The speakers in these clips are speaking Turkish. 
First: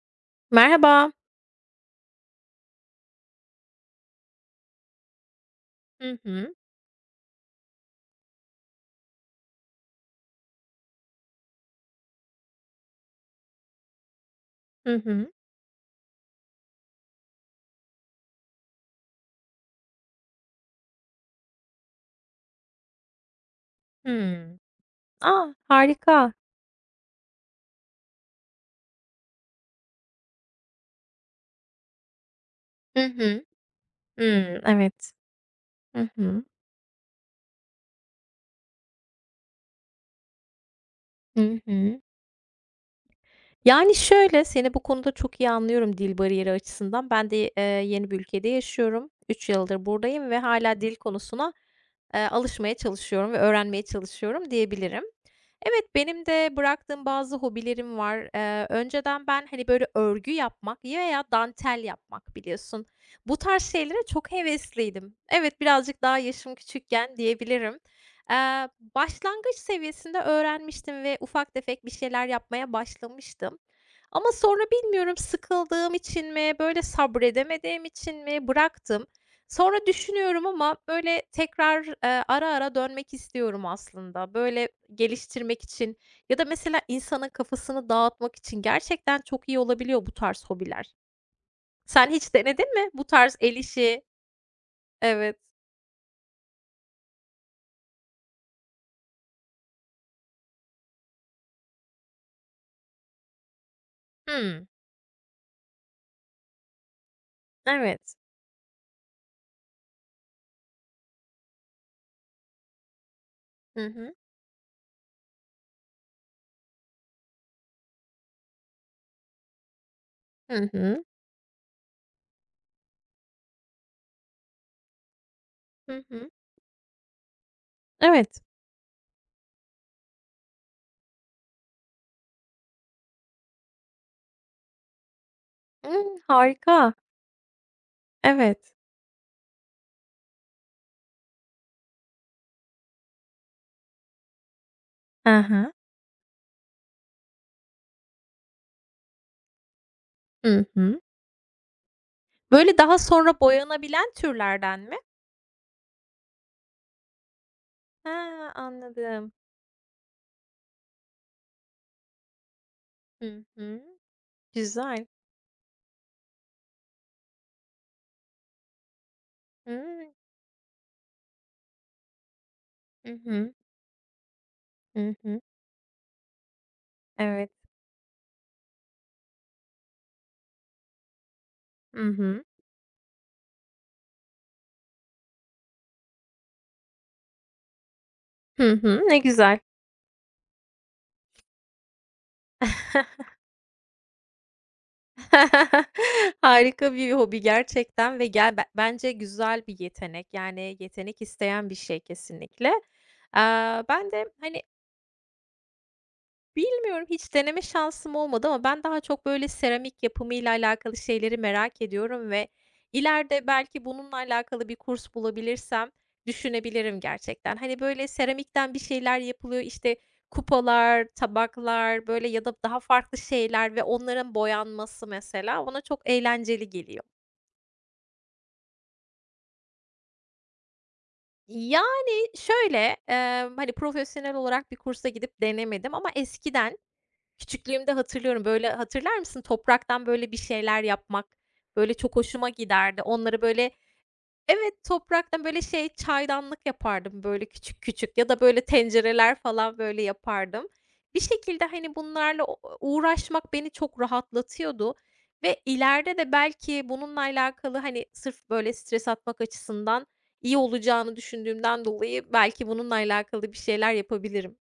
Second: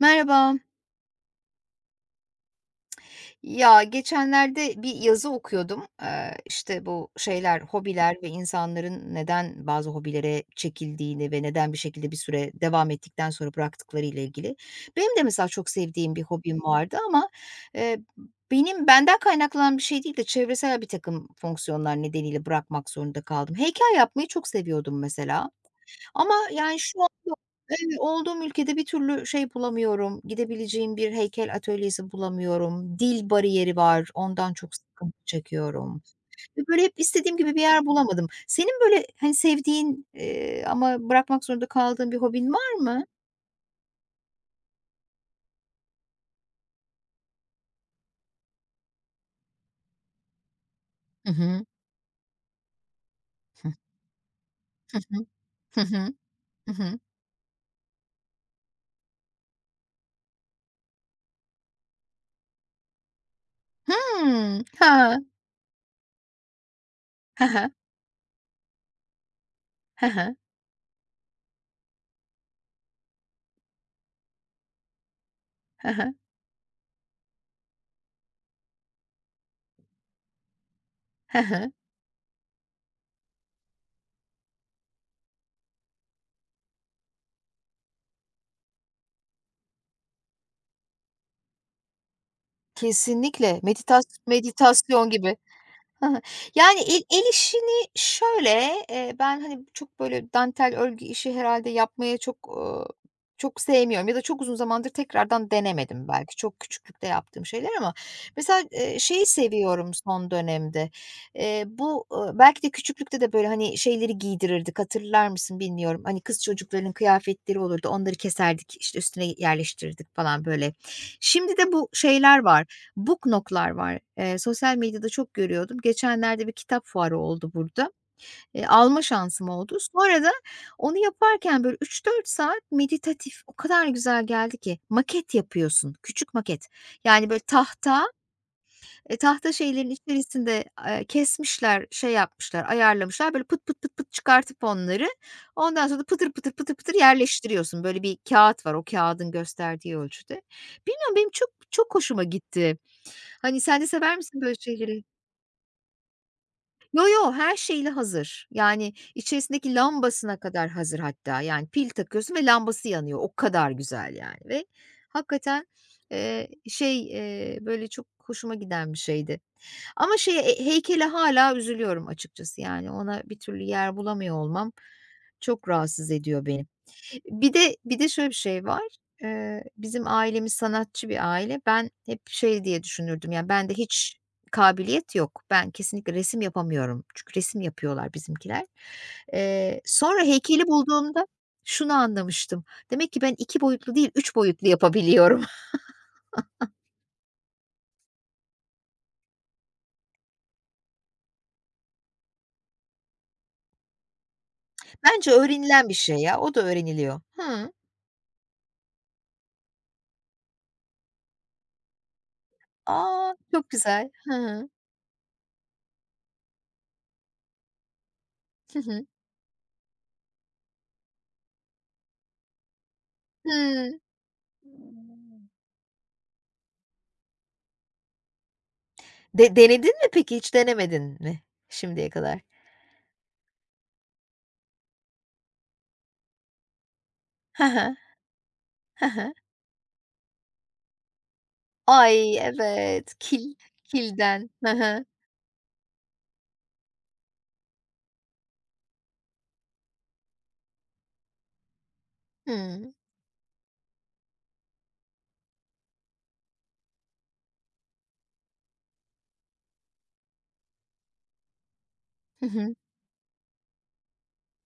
Merhaba. Merhaba. Ya geçenlerde bir yazı okuyordum. Hı hı. İşte bu şeyler, hobiler ve insanların neden bazı hobilere çekildiğini ve neden bir şekilde bir süre devam ettikten sonra bıraktıkları ile ilgili. Hı Benim de hı. mesela çok sevdiğim bir hobim vardı ama eee, benden kaynaklanan bir şey değil de çevresel bir takım fonksiyonlar nedeniyle bırakmak zorunda kaldım. Heykel yapmayı çok Hımm. seviyordum mesela. A, harika! Ama, yani, şu anda, evet, olduğum ülkede bir türlü şey bulamıyorum, gidebileceğim bir heykel atölyesi bulamıyorum. Hı Dil hı. bariyeri var, ondan Hımm, çok evet. sıkıntı çekiyorum Hı hı. ve böyle hep istediğim gibi bir yer bulamadım. Senin böyle, hani, sevdiğin, ama bırakmak Hı zorunda hı. kaldığın bir hobin var mı? Yani, şöyle, seni bu konuda çok iyi anlıyorum dil bariyeri açısından. Ben de, yeni bir ülkede yaşıyorum. 3 yıldır buradayım ve hala dil Hı konusuna hı. Alışmaya çalışıyorum ve Hı öğrenmeye çalışıyorum hı. diyebilirim. Hı Evet, hı. benim de Hı hı. bıraktığım bazı hobilerim var. Önceden ben, hani, böyle, örgü yapmak veya dantel yapmak biliyorsun. Bu tarz şeylere çok Hımm. hevesliydim. Ha. Evet, birazcık daha yaşım küçükken He he. diyebilirim. Eee, Başlangıç He seviyesinde he. öğrenmiştim ve ufak tefek bir şeyler yapmaya başlamıştım. Ama sonra bilmiyorum He sıkıldığım he. için mi, böyle sabredemediğim için mi bıraktım. Sonra düşünüyorum ama böyle He he. tekrar, ara ara dönmek istiyorum aslında. Böyle geliştirmek için ya da mesela insanın kafasını dağıtmak için gerçekten çok iyi olabiliyor bu tarz hobiler. Sen hiç denedin mi bu tarz el Kesinlikle. işi? Meditasyon gibi. Evet. Hı hı. Yani, el işini şöyle, ben, hani, çok böyle dantel örgü işi herhalde yapmaya çok, çok sevmiyorum ya da çok uzun Hımm. zamandır tekrardan denemedim belki. Çok küçüklükte yaptığım şeyler ama Evet. mesela, şeyi seviyorum son dönemde. Bu, belki de küçüklükte de böyle, hani, Hı hı. şeyleri giydirirdik, hatırlar mısın bilmiyorum. Hani, kız çocukların kıyafetleri olurdu, onları keserdik, işte, üstüne yerleştirirdik falan Hı böyle. hı. Şimdi de bu şeyler var. Booknok'lar var. Sosyal medyada çok görüyordum. Hı hı. Geçenlerde bir kitap fuarı oldu burada. Evet. Alma şansım oldu. Sonra da onu yaparken böyle üç dört saat meditatif o kadar güzel geldi ki maket yapıyorsun, Imm, küçük maket. harika. Yani böyle tahta Evet. Tahta şeylerin içerisinde, kesmişler, şey yapmışlar, ayarlamışlar. Böyle pıt pıt pıt pıt çıkartıp onları Hı hı. ondan sonra da pıtır pıtır pıtır pıtır yerleştiriyorsun. Böyle bir kağıt var, o kağıdın gösterdiği ölçüde. Hı hı. Bilmiyorum, benim çok çok hoşuma gitti. Böyle daha sonra Hani, sen de boyanabilen sever misin böyle türlerden mi? şeyleri? Yo, yo, her şeyle He, hazır. Yani anladım. içerisindeki lambasına kadar hazır hatta. Yani pil takıyorsun ve lambası yanıyor. O Hı kadar hı. güzel yani ve Güzel. hakikaten, böyle çok hoşuma giden bir şeydi. Hımm. Ama heykele hâlâ üzülüyorum açıkçası. Yani Hı ona bir hı. türlü yer bulamıyor olmam Hı hı. çok rahatsız ediyor beni. Evet. Bir de şöyle bir şey var. Bizim ailemiz sanatçı bir aile. Ben Hı hep hı. şey diye düşünürdüm, yani bende hiç kabiliyet yok. Ben kesinlikle resim yapamıyorum. Çünkü resim yapıyorlar bizimkiler. Hı hı. Ne güzel. Sonra heykeli bulduğumda şunu anlamıştım. Demek ki ben 2 boyutlu değil, 3 boyutlu yapabiliyorum. Harika bir hobi gerçekten ve gel be bence güzel bir yetenek. Yani yetenek isteyen bir şey kesinlikle. Aaa, ben de, hani, Bence öğrenilen bir şey ya. O da bilmiyorum, öğreniliyor. hiç deneme Hıı. şansım olmadı ama ben daha çok böyle seramik yapımıyla alakalı şeyleri merak ediyorum ve A! ileride Çok belki güzel. bununla Hı hı. alakalı bir kurs bulabilirsem düşünebilirim gerçekten. Hani, böyle seramikten Hı bir hı. şeyler yapılıyor, işte, kupalar, tabaklar, böyle ya da daha farklı şeyler ve Hıı. onların boyanması mesela bana çok eğlenceli geliyor. Denedin mi peki, hiç denemedin mi şimdiye Yani kadar? şöyle, hani, profesyonel olarak bir kursa gidip denemedim ama eskiden Hı küçüklüğümde hı. hatırlıyorum, böyle, Hı hatırlar hı. mısın? Topraktan, böyle, bir şeyler yapmak, böyle, çok Ay, hoşuma giderdi. evet. Onları, böyle, Kilden. Hı evet, hı. topraktan, böyle, şey, çaydanlık yapardım, böyle, küçük küçük ya da, böyle, tencereler falan, böyle, yapardım. Bir şekilde, hani, bunlarla o Hıı. uğraşmak beni çok rahatlatıyordu ve ileride de belki bununla alakalı, hani, sırf, böyle, stres atmak açısından iyi olacağını düşündüğümden dolayı Hı belki hı. bununla alakalı bir şeyler yapabilirim.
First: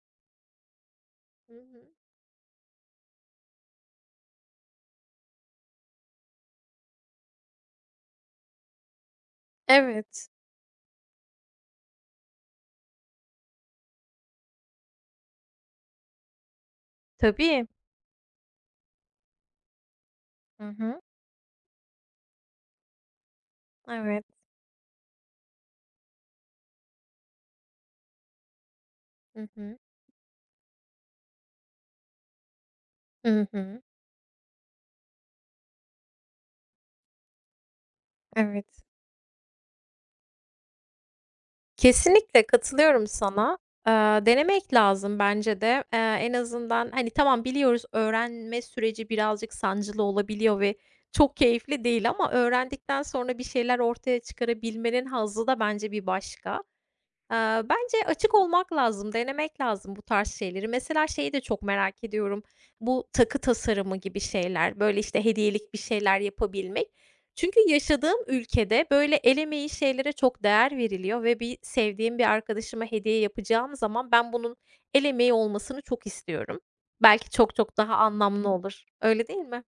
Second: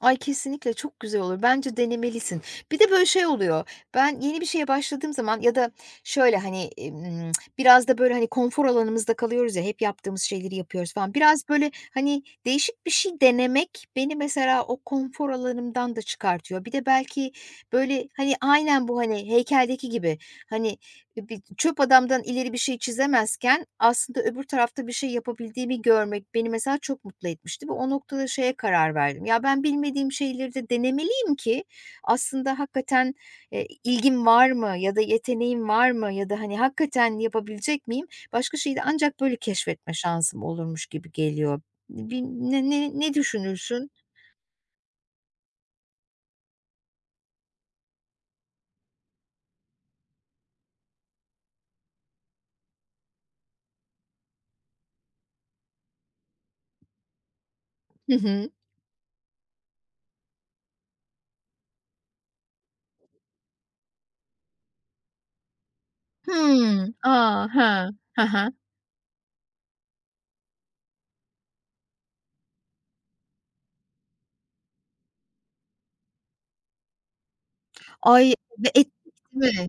Ay, kesinlikle çok güzel olur. Hı Bence hı. denemelisin. Bir de böyle şey oluyor, ben yeni bir şeye başladığım zaman ya da şöyle, hani, biraz da böyle, hani, konfor alanımızda kalıyoruz ya, hep yaptığımız Evet. şeyleri yapıyoruz falan. Biraz böyle, hani, değişik bir şey denemek beni mesela o konfor alanımdan da çıkartıyor. Bir de belki Tabii. böyle, hani, aynen bu, hani, heykeldeki gibi, Hı hani, hı. Bir çöp adamdan ileri bir şey çizemezken aslında Evet. öbür tarafta bir şey yapabildiğimi görmek beni mesela çok mutlu etmişti ve o noktada şeye karar verdim. Ya Hı ben hı. bilmediğim şeyleri de denemeliyim ki aslında hakikaten, Hı hı. ilgim var mı ya da yeteneğim var mı ya da, hani, hakikaten yapabilecek miyim? Başka şeyi de Evet. ancak böyle keşfetme şansım olurmuş gibi geliyor. Bi Kesinlikle ne ne katılıyorum ne sana. düşünürsün? Eee, Denemek lazım bence de. En azından, hani, tamam biliyoruz öğrenme süreci birazcık sancılı olabiliyor ve çok keyifli değil ama öğrendikten sonra bir şeyler ortaya çıkarabilmenin hazzı da bence bir başka. Eee, Bence Hı açık hı. olmak lazım, denemek lazım bu tarz şeyleri. Mesela şeyi de çok merak ediyorum. Bu takı tasarımı gibi şeyler, böyle, işte, hediyelik bir şeyler yapabilmek. Hımm. A! Çünkü He. yaşadığım He he. ülkede, böyle, el emeği şeylere çok değer veriliyor ve bir sevdiğim bir arkadaşıma hediye yapacağım zaman ben bunun el emeği olmasını çok istiyorum. Belki çok çok daha Ay, anlamlı ve olur. ettik Öyle değil mi? mi?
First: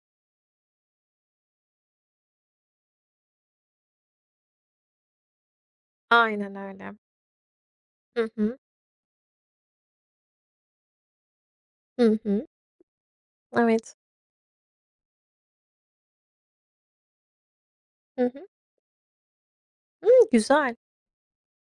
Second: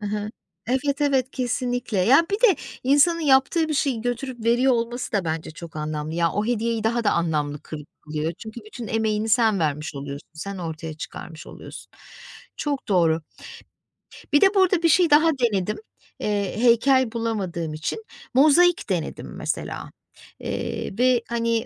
Hı hı. Evet, evet, kesinlikle. Ya, bir de insanın yaptığı bir şeyi götürüp veriyor olması da bence çok anlamlı. Ya, o Aynen hediyeyi öyle. daha da anlamlı Hı kılıyor. hı. Çünkü bütün emeğini sen vermiş oluyorsun, sen ortaya çıkarmış oluyorsun. Hı hı. Çok doğru. Evet. Bir de burada bir şey daha denedim. Heykel bulamadığım için Hı hı. mozaik denedim mesela, Hımm, güzel. eee, ve, hani,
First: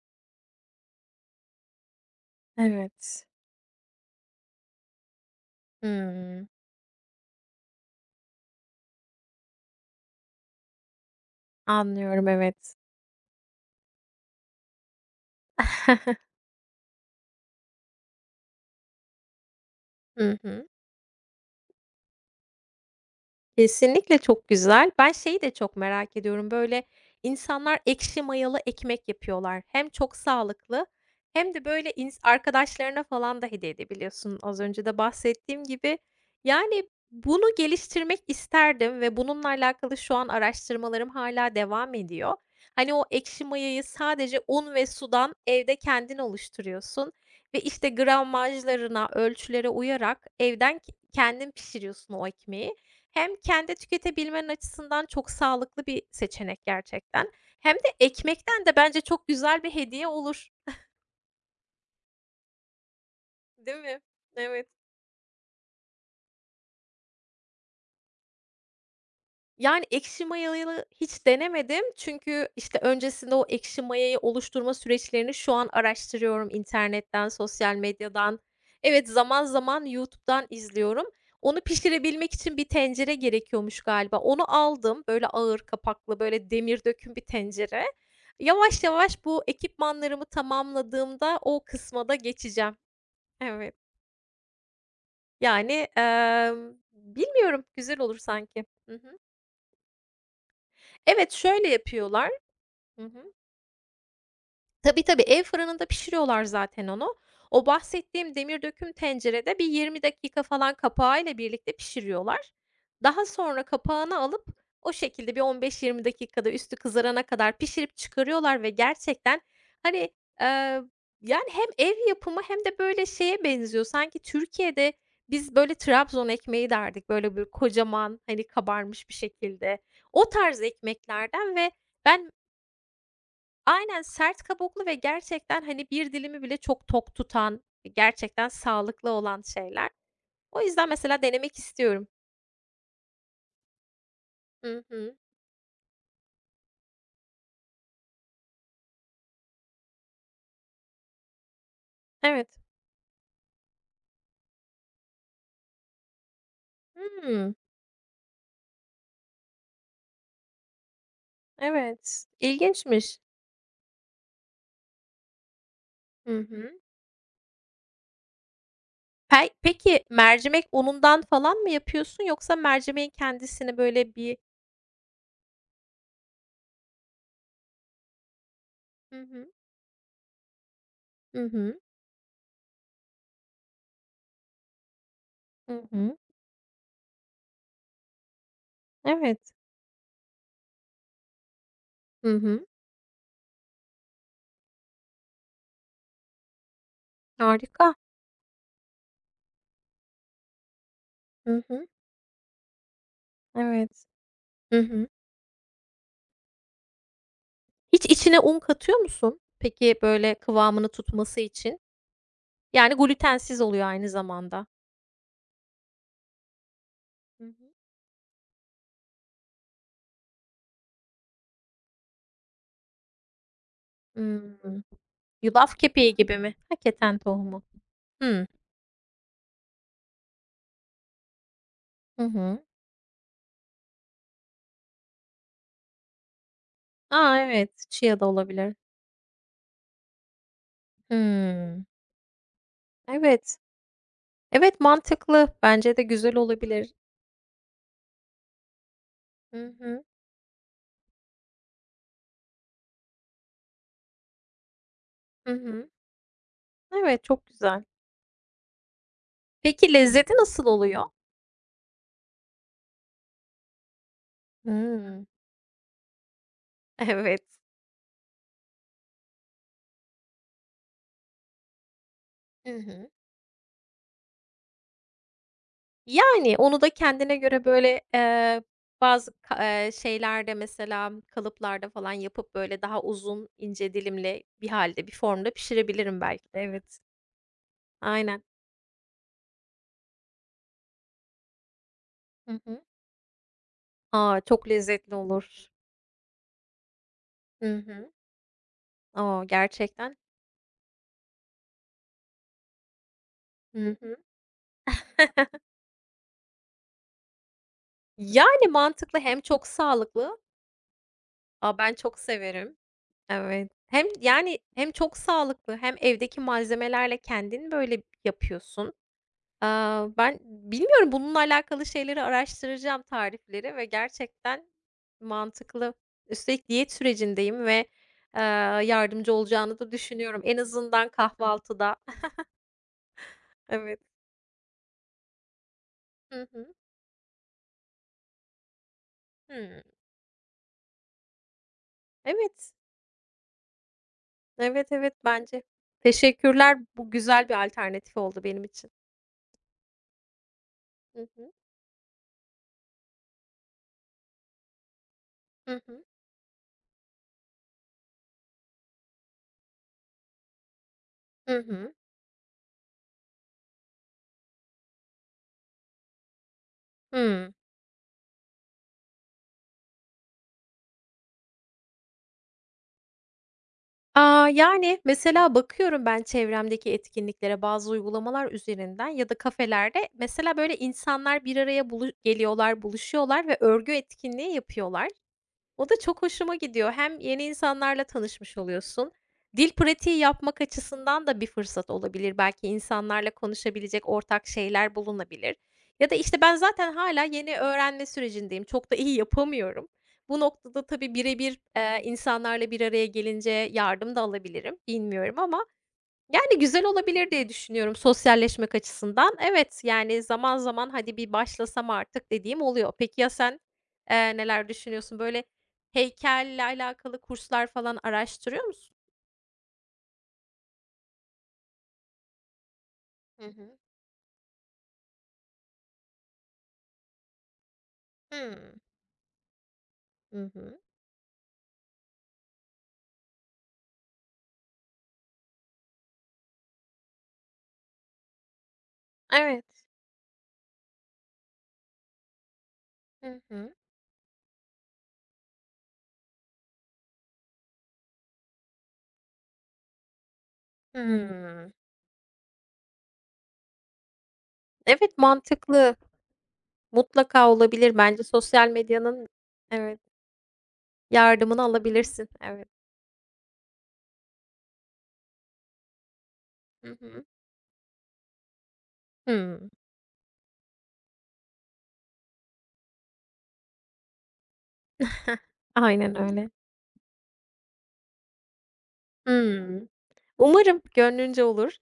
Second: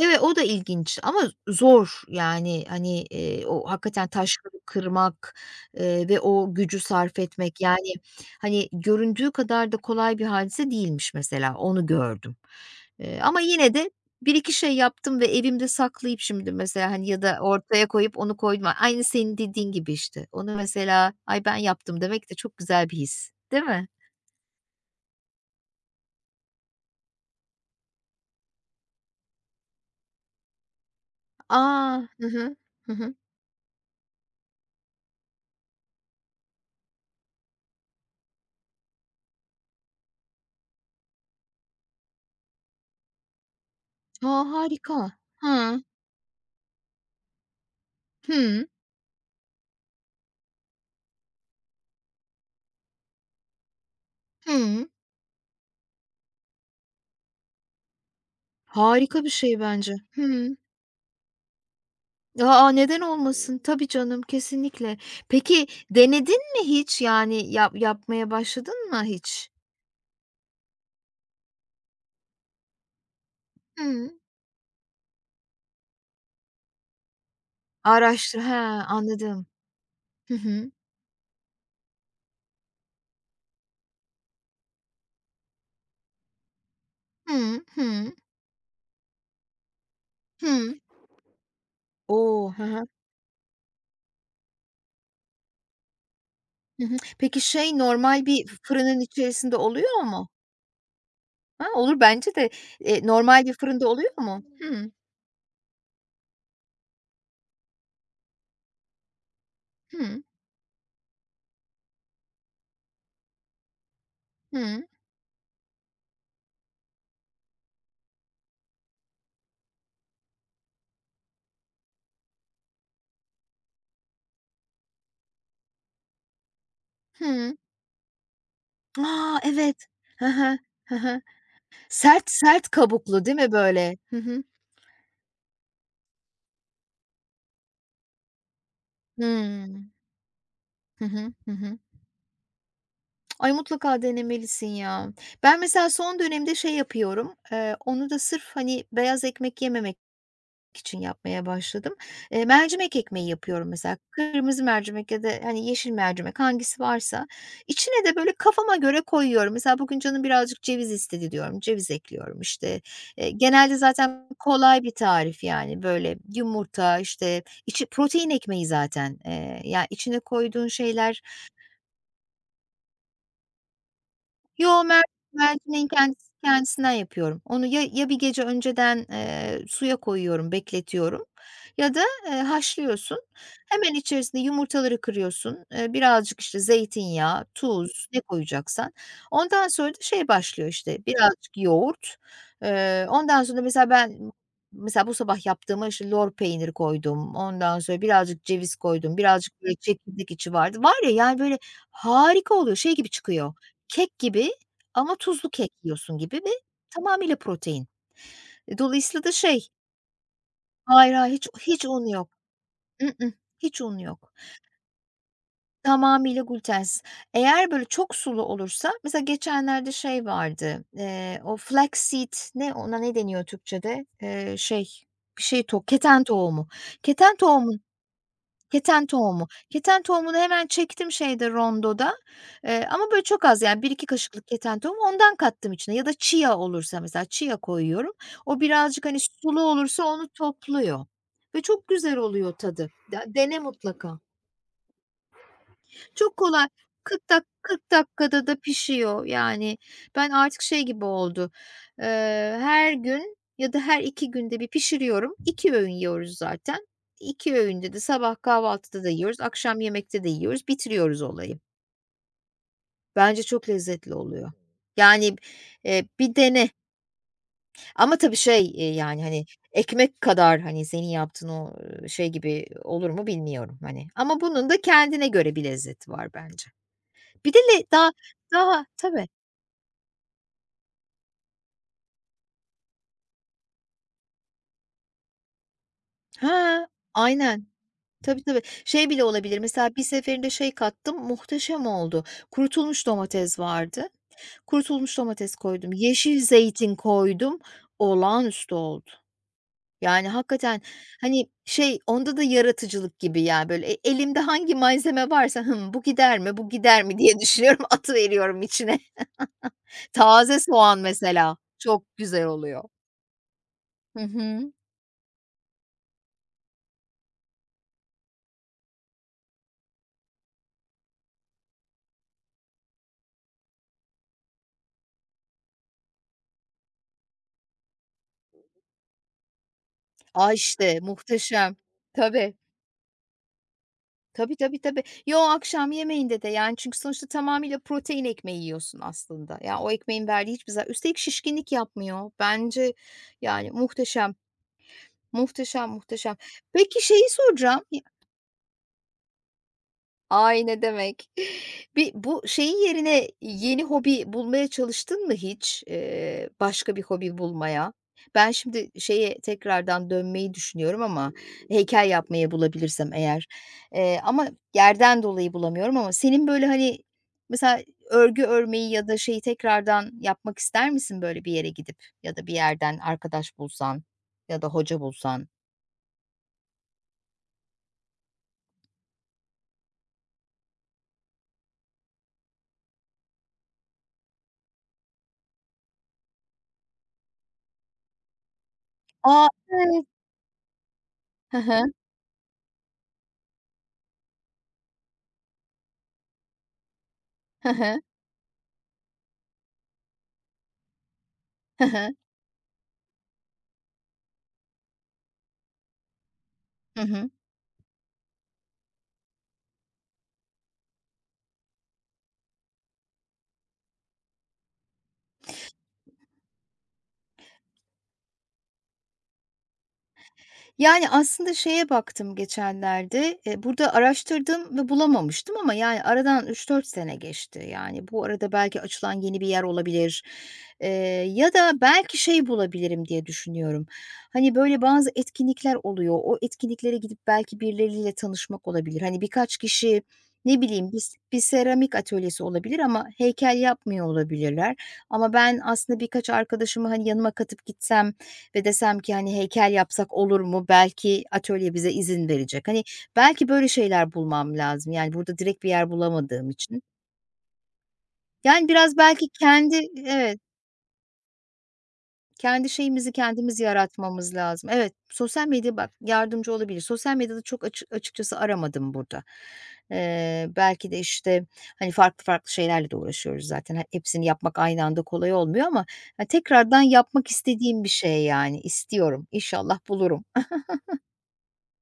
evet, o da ilginç ama zor. Yani, hani, Evet. O hakikaten taşları kırmak, ve Hımm. o gücü sarf etmek, yani, hani, göründüğü kadar da kolay bir hadise değilmiş mesela, onu Anlıyorum, gördüm. evet. Ama yine de bir iki şey yaptım ve evimde saklayıp şimdi mesela, hani, ya da ortaya koyup onu koydum. Aynı senin dediğin gibi işte. Hı Onu hı. mesela, "Ay, ben yaptım." demek de çok güzel bir his, değil mi? Kesinlikle çok güzel. Ben şeyi de çok merak ediyorum, böyle, insanlar ekşi mayalı ekmek yapıyorlar. Hem çok sağlıklı hem de, böyle, A! ins Hı hı. Hı arkadaşlarına hı. falan da hediye edebiliyorsun. Az önce de bahsettiğim gibi. Yani, bunu geliştirmek isterdim ve bununla alakalı şu an araştırmalarım hala devam ediyor. Hani, o ekşi mayayı A, sadece un ve harika. sudan evde Hıı. kendin oluşturuyorsun ve, işte, Hı. gramajlarına, ölçülere uyarak evden k kendin pişiriyorsun o ekmeği. Hem kendi tüketebilmen Hı. açısından çok sağlıklı bir seçenek gerçekten hem de ekmekten de bence Harika çok bir şey güzel bir bence. hediye olur, Hıı. A, neden olmasın? değil Tabii mi? canım, Evet. kesinlikle. Peki denedin mi hiç? Yani yapmaya başladın mı hiç? Yani, ekşi mayalı hiç denemedim. Çünkü, işte, öncesinde o ekşi Hıı. mayayı oluşturma süreçlerini şu an araştırıyorum internetten, sosyal medyadan. He, Evet, zaman anladım. zaman Hı YouTube'dan hı. izliyorum. Onu pişirebilmek için bir tencere gerekiyormuş galiba. Onu aldım, böyle ağır kapaklı, böyle demir döküm bir Hıı, tencere. hı, Yavaş yavaş bu ekipmanlarımı hı. tamamladığımda o kısma da O! Hı geçeceğim. hı. Evet. Yani, Hı hı. Peki bilmiyorum, şey güzel olur normal bir sanki. Hı fırının hı. içerisinde oluyor mu? Evet, Ha, şöyle olur yapıyorlar. bence de, Hı hı. normal bir fırında oluyor mu? Hı hı, Tabii, tabii, ev fırınında pişiriyorlar zaten onu. O bahsettiğim demir döküm tencerede bir 20 dakika falan kapağıyla birlikte pişiriyorlar. Daha sonra kapağını alıp hı, o şekilde bir 15-20 dakikada üstü kızarana kadar pişirip çıkarıyorlar ve gerçekten, hani, eee, yani, hem ev yapımı hem de, böyle, şeye benziyor. Sanki Türkiye'de biz, böyle, Trabzon ekmeği derdik, böyle, bir hı. kocaman, hani, kabarmış bir A, şekilde. evet. Hı O hı. tarz Hı hı. ekmeklerden ve ben Sert kabuklu değil mi böyle? aynen, Hı sert hı. kabuklu ve gerçekten, hani, bir dilimi bile çok tok tutan, gerçekten sağlıklı olan Hımm. şeyler. O yüzden Hı mesela hı. Hı denemek hı. istiyorum. Ay, mutlaka denemelisin Hı ya. hı. Ben mesela son dönemde şey yapıyorum, onu da sırf, hani, beyaz ekmek yememek için yapmaya başladım. Eee, Evet. mercimek ekmeği yapıyorum mesela. Kırmızı mercimek ya da, hani, yeşil mercimek hangisi varsa Hımm. içine de böyle kafama göre koyuyorum. Mesela bugün canım birazcık ceviz istedi diyorum, ceviz Evet, ekliyorum, işte. İlginçmiş. Genelde zaten kolay bir tarif, yani, böyle Hı hı. yumurta, işte, içi protein ekmeği zaten. Pey Ya, peki içine koyduğun mercimek şeyler. unundan falan mı yapıyorsun yoksa mercimeğin kendisini böyle bir... Yo, mercimeğin kendisinden yapıyorum. Onu ya bir gece önceden, Hı hı. Suya koyuyorum, bekletiyorum Hı hı. ya da, haşlıyorsun. Hemen içerisine yumurtaları kırıyorsun. Hı Eee, hı. birazcık, işte, zeytinyağı, tuz, ne koyacaksan. Evet. Ondan sonra da şey başlıyor, işte, birazcık yoğurt. Hı hı. Ondan sonra mesela ben mesela bu sabah yaptığıma, işte, lor peyniri koydum. Ondan Harika. sonra birazcık ceviz koydum. Birazcık, böyle, çekirdek içi vardı. Var ya, yani, böyle, Hı hı. harika oluyor. Şey gibi çıkıyor. Evet. Kek gibi Hı hı. ama tuzlu kek yiyorsun gibi ve tamamıyla protein. Hiç içine un katıyor Dolayısıyla da musun? şey. Peki, böyle kıvamını Hayır, hayır, tutması hiç için? hiç un yok. Yani I ıh, glutensiz hiç oluyor un aynı yok. zamanda. Tamamıyla glütensiz. Hı Eğer hı. böyle çok sulu olursa mesela geçenlerde şey vardı, o flaxseed ne ona ne deniyor Türkçe'de? Imm, Şey, bir şey, yulaf to, kepeği keten gibi mi? tohumu. Ha, keten Keten tohumu. tohumu. Hıı. Keten tohumu. Keten tohumunu hemen çektim şeyde rondoda, Hı hı. Ama böyle çok az yani bir iki kaşıklık keten tohumu ondan kattım içine ya da chia olursa mesela A, chia evet, koyuyorum. chia da O olabilir. birazcık, hani, sulu olursa onu topluyor ve Hımm. çok güzel oluyor tadı. Evet. Dene mutlaka. Evet, mantıklı. Bence de Çok güzel kolay. olabilir. 40 40 dakikada da pişiyor. Hı Yani hı. ben artık şey gibi oldu, eee, her gün ya da her 2 günde bir pişiriyorum. Hı 2 öğün hı. yiyoruz zaten. Evet, çok 2 güzel. öğünde de sabah kahvaltıda da yiyoruz, akşam Peki yemekte de lezzeti nasıl yiyoruz, oluyor? bitiriyoruz olayı. Bence çok lezzetli oluyor. Hıı. Yani, bir dene Evet. ama tabii şey, yani, hani, ekmek kadar, hani, senin yaptığın o, şey gibi Hı olur hı. mu bilmiyorum, hani, ama bunun da kendine göre bir lezzeti var Yani, bence. onu da kendine Bir de göre, böyle, daha daha. Tabii. bazı ka şeylerde mesela kalıplarda falan yapıp, böyle, daha uzun, ince dilimli bir halde bir formda pişirebilirim belki de. Ha, Evet. aynen. Tabii, Aynen. tabii. Şey bile olabilir, mesela bir seferinde şey kattım, muhteşem oldu. Hı hı. Kurutulmuş domates vardı. A, çok lezzetli Kurutulmuş domates olur. koydum, yeşil zeytin koydum, Hı hı. olağanüstü oldu. A, gerçekten. Yani hakikaten, hani, şey, onda da yaratıcılık gibi ya, böyle, Hı hı. elimde hangi malzeme varsa, bu gider mi, bu gider mi diye düşünüyorum, atıveriyorum Yani, içine. mantıklı hem çok sağlıklı. Taze soğan mesela, A, ben çok çok güzel severim. oluyor. Evet. Hem, Hı yani, hı. hem çok sağlıklı hem evdeki malzemelerle kendin, böyle, yapıyorsun. Aaa, ben bilmiyorum, bununla alakalı şeyleri araştıracağım, tarifleri ve gerçekten mantıklı. Üstelik diyet sürecindeyim ve, eee, yardımcı olacağını da düşünüyorum. A, En işte, azından muhteşem. kahvaltıda. Tabii. Evet. Tabii, tabii, tabii. Yo, akşam yemeğinde Hı de, hı. yani, çünkü sonuçta tamamıyla protein ekmeği yiyorsun aslında. Ya, Hımm. o ekmeğin verdiği hiçbir, üstelik şişkinlik yapmıyor. Evet. Bence, yani, muhteşem, Evet, evet, bence. muhteşem, muhteşem. Teşekkürler. Peki Bu şeyi güzel bir soracağım. alternatif oldu benim için. Ay, ne Hı demek. hı. Bu şeyin yerine yeni hobi bulmaya çalıştın mı Hı hiç? hı. Başka bir hobi bulmaya? Ben şimdi şeye tekrardan dönmeyi düşünüyorum ama Hı hı. heykel yapmayı bulabilirsem eğer, ama yerden dolayı bulamıyorum ama senin böyle, hani, Hımm. mesela örgü örmeyi ya da şeyi tekrardan yapmak ister misin böyle bir yere gidip ya da bir yerden arkadaş bulsan Aaa, ya da hoca yani, bulsan? mesela bakıyorum ben çevremdeki etkinliklere bazı uygulamalar üzerinden ya da kafelerde. Mesela, böyle, insanlar bir araya bulu geliyorlar, buluşuyorlar ve örgü etkinliği yapıyorlar. O da çok hoşuma gidiyor. Hem yeni insanlarla tanışmış oluyorsun. Aa. Dil Evet. pratiği yapmak açısından da bir Hı hı. fırsat olabilir. Belki insanlarla konuşabilecek ortak şeyler bulunabilir. Ya da işte ben zaten hala yeni Hı hı. öğrenme sürecindeyim. Çok da iyi yapamıyorum. Bu noktada tabii birebir, Hı hı. insanlarla bir araya gelince yardım da alabilirim, bilmiyorum ama yani, güzel Hı hı. olabilir diye düşünüyorum sosyalleşmek açısından. Evet, yani, zaman zaman, "Hadi bir başlasam artık." dediğim oluyor. Peki ya sen, neler düşünüyorsun? Böyle heykelle alakalı kurslar falan araştırıyor musun? Yani, aslında şeye baktım geçenlerde, Hı hı. burada araştırdım ve bulamamıştım ama, yani, aradan üç dört sene geçti. Yani, bu arada belki Hımm. açılan yeni bir yer olabilir, Hı hı. eee, ya da belki şey bulabilirim diye düşünüyorum. Hani, böyle, bazı etkinlikler oluyor. O etkinliklere gidip belki birileriyle tanışmak olabilir. Hani, birkaç Evet. kişi, ne bileyim, bir seramik atölyesi olabilir ama Hı heykel hı. yapmıyor olabilirler ama ben aslında birkaç arkadaşımı, hani, yanıma katıp gitsem ve desem ki, hani, heykel yapsak olur mu? Belki Hımm. atölye bize izin verecek. Hani, belki böyle şeyler bulmam lazım. Yani, Evet, burada direkt bir yer mantıklı. bulamadığım için. Mutlaka olabilir. Bence Yani, sosyal biraz belki medyanın... kendi, Evet. evet, Yardımını alabilirsin. kendi Evet. şeyimizi kendimiz yaratmamız lazım. Evet, sosyal medya bak yardımcı olabilir. Hı Sosyal hı. medyada çok açıkçası aramadım burada. Hımm. Belki de, işte, hani, farklı farklı şeylerle de uğraşıyoruz zaten. He Hepsini yapmak aynı anda kolay olmuyor ama, Aynen ha, öyle. tekrardan yapmak istediğim bir şey, yani, istiyorum. İnşallah Hımm. bulurum. Umarım gönlünce olur.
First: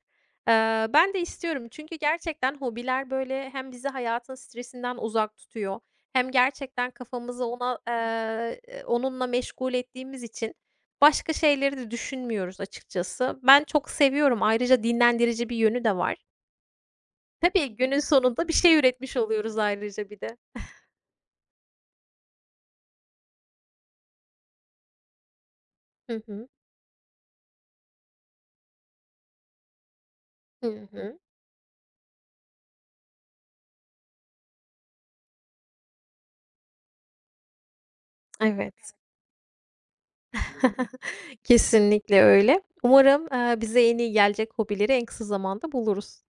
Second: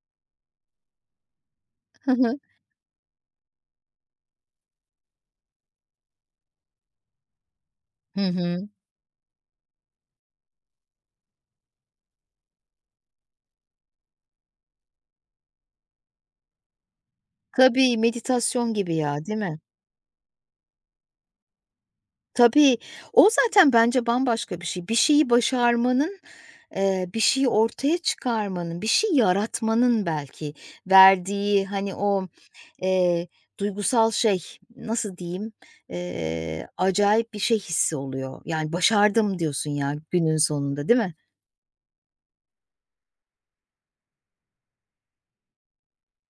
Ben de istiyorum çünkü gerçekten hobiler, böyle, hem bizi hayatın stresinden uzak tutuyor hem gerçekten kafamızı ona, Hı hı. Onunla meşgul ettiğimiz için başka şeyleri de düşünmüyoruz açıkçası. Ben çok seviyorum. Ayrıca dinlendirici bir yönü de var. Tabii Tabii, günün sonunda bir meditasyon şey gibi üretmiş ya, değil mi? oluyoruz ayrıca bir de. Tabii, o zaten bence bambaşka bir şey. Bir şeyi başarmanın, Hı hı. Bir şeyi ortaya çıkarmanın, bir şey yaratmanın belki Hı hı. verdiği, hani, o, eee, duygusal şey, nasıl diyeyim, acayip bir şey hissi oluyor. Yani, Evet. "Başardım." diyorsun ya günün sonunda, değil mi? Kesinlikle öyle. Umarım, bize en iyi gelecek hobileri en kısa zamanda buluruz.